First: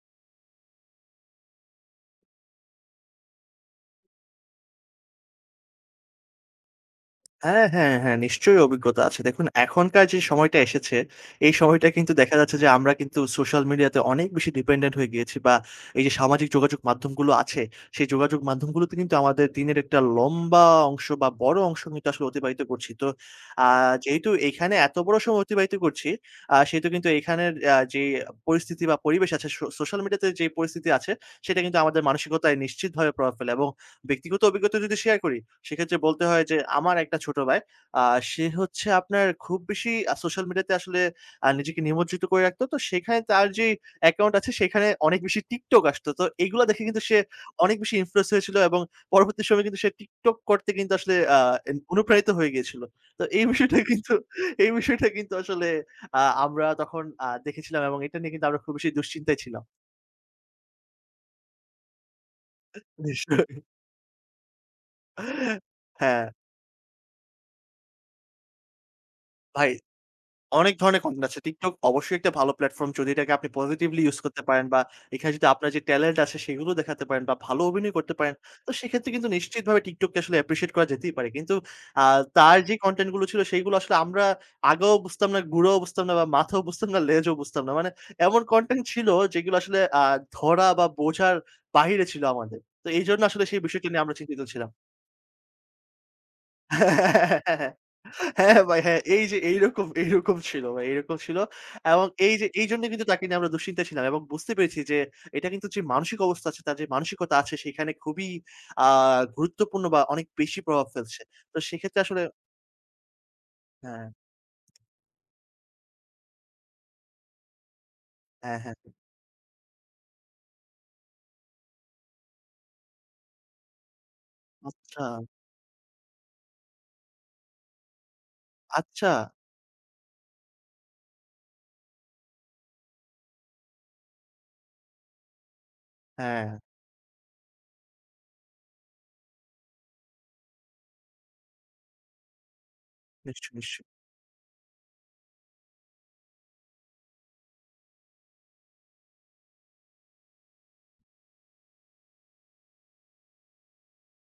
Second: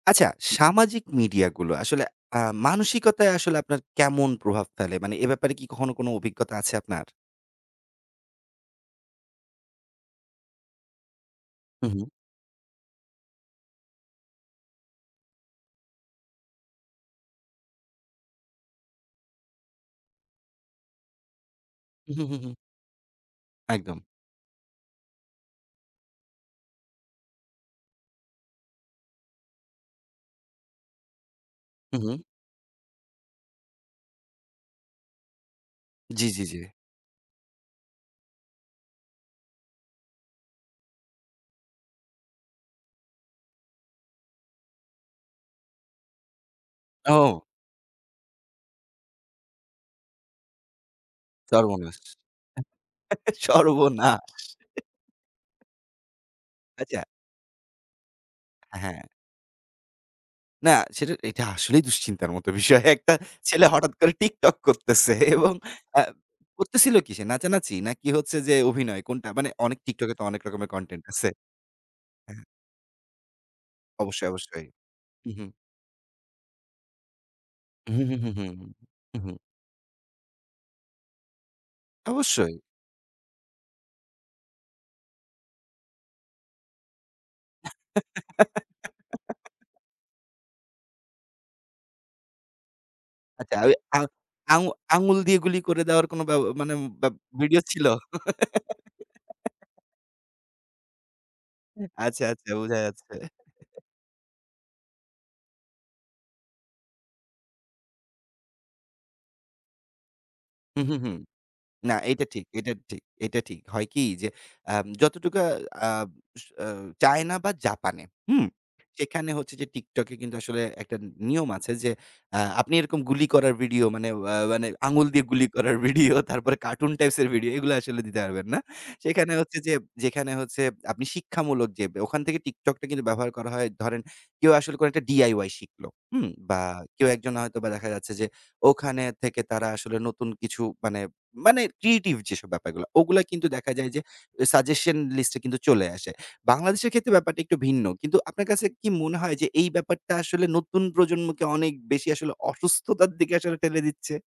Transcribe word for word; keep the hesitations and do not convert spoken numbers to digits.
আচ্ছা সামাজিক মিডিয়া গুলো আসলে আম মানসিকতায় আসলে আপনার কেমন প্রভাব ফেলে? মানে এ ব্যাপারে কি কখনো কোনো অভিজ্ঞতা আছে আপনার? হ্যাঁ, হ্যাঁ, হ্যাঁ নিশ্চয়ই অভিজ্ঞতা আছে। দেখুন এখনকার যেই সময়টা এসেছে, এই সময়টা হু, হু। কিন্তু দেখা যাচ্ছে যে আমরা কিন্তু সোশ্যাল মিডিয়াতে অনেক বেশি dependent হয়ে গিয়েছি। বা এই যে সামাজিক যোগাযোগ মাধ্যম গুলো আছে, সেই যোগাযোগ মাধ্যম গুলোতে কিন্তু আমাদের দিনের একটা লম্বা অংশ বা বড় অংশ কিন্তু উহু, আসলে হু, হু। অতিবাহিত করছি। তো আ একদম। যেহেতু এখানে এত বড় সময় অতিবাহিত করছি, আ সেহেতু কিন্তু এইখানের অ্যা যেই পরিস্থিতি বা পরিবেশ আছে সো সোশ্যাল মিডিয়া তে যেই পরিস্থিতি আছে, সেটা কিন্তু হু, আমাদের হু। মানসিকতায় নিশ্চিতভাবে প্রভাব ফেলে। এবং ব্যক্তিগত অবিজ্ঞতা যদি শেয়ার করি সেক্ষেত্রে বলতে জি, হয় জি, যে জি। আমার একটা ছোট বায়। আ সে হচ্ছে আপনার খুব বেশি আ সোশ্যাল মিডিয়া তে আসলে আ নিজেকে নিমজ্জিত করে রাখত। তো সেখানে তার যেই অ্যাকাউন্ট আছে সেইখানে অনেক বেশি TikTok আসতো। তো এইগুলা দেখে কিন্তু সে ও! অনেক বেশি influence হয়েছিল এবং পরবর্তী সময়ে কিন্তু সে TikTok করতে কিন্তু আসলে আ এন সর্বনাশ! অনুপ্রাণিত হয়ে গিয়েছিল। তো এই বিষয়টা কিন্তু, সর্বনাশ! এই বিষয়টা কিন্তু আসলে আ আমরা আচ্চা। তখন আ দেখেছিলাম এবং এটা নিয়ে কিন্তু আমরা খুব হ্যাঁ, বেশি হ্যাঁ। দুশ্চিন্তায় ছিলাম। না সেটা এটা আসলেই দুশ্চিন্তার মত বিষয়। একটা নিশ্চয়ই। ছেলে হঠাৎ করে TikTok করতেছে এবং অ্যা হ্যাঁ। করতেছিল কী সে? নাচানাচি? নাকি হচ্ছে যে অভিনয়? কোনটা? মানে ভাই অনেক TikTok এ তো অনেক রকমের অনেক ধরনের content content আছে। আছে। TikTok অবশ্যই একটা হ্যাঁ। ভালো প্লাটফর্ম যদি এটাকে আপনি positively ইউস অবশ্যই, করতে পারেন অবশ্যই। বা এখানে উহু। যদি আপনার যে talent আছে সেইগুলো দেখাতে পারেন বা ভালো অভিনয় উহু, করতে হু, হু, পারেন। হু, তো সেক্ষেত্রে হু, কিন্তু হু। নিশ্চিতভাবে TikTok কে আসলে appreciate করা যেতেই পারে। কিন্তু আ অবশ্যই। তার যেই content গুলো ছিল সেইগুলো আসলে আমরা আগাও বুঝতাম না, গুঁড়াও বুঝতাম না বা মাথাও বুঝতাম না, লেজও বুঝতাম না। মানে এমন content ছিল যেগুলা আসলে আ ধরা বা বোঝার বাহিরে ছিল আমাদের। তো এইজন্য আসলে আচ্চা সেই ওই বিষয়টা আ নিয়ে আমরা চিন্তিত আং ছিলাম। আঙ্গুল দিয়ে গুলি করে দেওয়ার কোনো ব্যাও মানে হ্যাঁ, ব্যা হ্যাঁ, ভিডিও হ্যাঁ, ছিলো? হ্যাঁ বাই হ্যাঁ, এই যে এইরকম, এইরকম ছিলো ভাই এরকম ছিল। অ্যা এবং আচ্ছা, এই যে আচ্ছা এই বোঝা জন্যেই কিন্তু যাচ্ছে। তাকে নিয়ে আমরা দুঃশ্চিন্তায় ছিলাম এবং বুঝতে পেরেছি যে এটা কিন্তু যে মানসিক অবস্থা আছে তার যে মানসিকতা আছে, সেইখানে খুবই আ গুরুত্বপূর্ণ বা অনেক বেশি হু, প্রভাব হু, হু। ফেলছে। তো না সেক্ষেত্রে আসলে এটা ঠিক, এটা ঠিক, এটা ঠিক। হয় কি হ্যাঁ। যে অ্যাম যতটুকু আ আম স আ চায়না বা জাপানে, হুম? হ্যাঁ, হ্যাঁ। সেখানে হচ্ছে যে TikTok এ কিন্তু আসলে একটা নি নিয়ম আছে যে অ্যা আপনি এরকম গুলি করার ভিডিও মানে ওয়া মানে আচ্ছা। আঙ্গুল দিয়ে গুলি করার ভিডিও, তারপরে কার্টুন টাইপস এর ভিডিও এগুলো আসলে দিতে পারবেন না। আচ্চা। সেখানে হচ্ছে যে যেখানে হচ্ছে আপনি শিক্ষামূলক যে ব্যা ওখান থেকে TikTok টা ব্যবহার করা হয়, ধরেন কেউ আসলে কোন একটা DIY শিখলো, হুম? বা হ্যাঁ। কেউ একজন হয়তোবা দেখা যাচ্ছে যে ওখানে থেকে তারা আসলে নতুন কিছু মানে, মানে creative যেসব ব্যাপারগুলা। ওগুলা কিন্তু নিশ্চয়ই, দেখা নিশ্চয়ই। যায় যে অ্যা সাজেশন লিস্ট এ কিন্তু চলে আসে। বাংলাদেশের ক্ষেত্রে ব্যাপারটা একটু ভিন্ন। কিন্তু আপনার কাছে কি মনে হয়, যে এই ব্যাপারটা আসলে নতুন প্রজন্মকে অনেক বেশি আসলে অসুস্থতার দিকে আসলে ঠেলে দিচ্চে?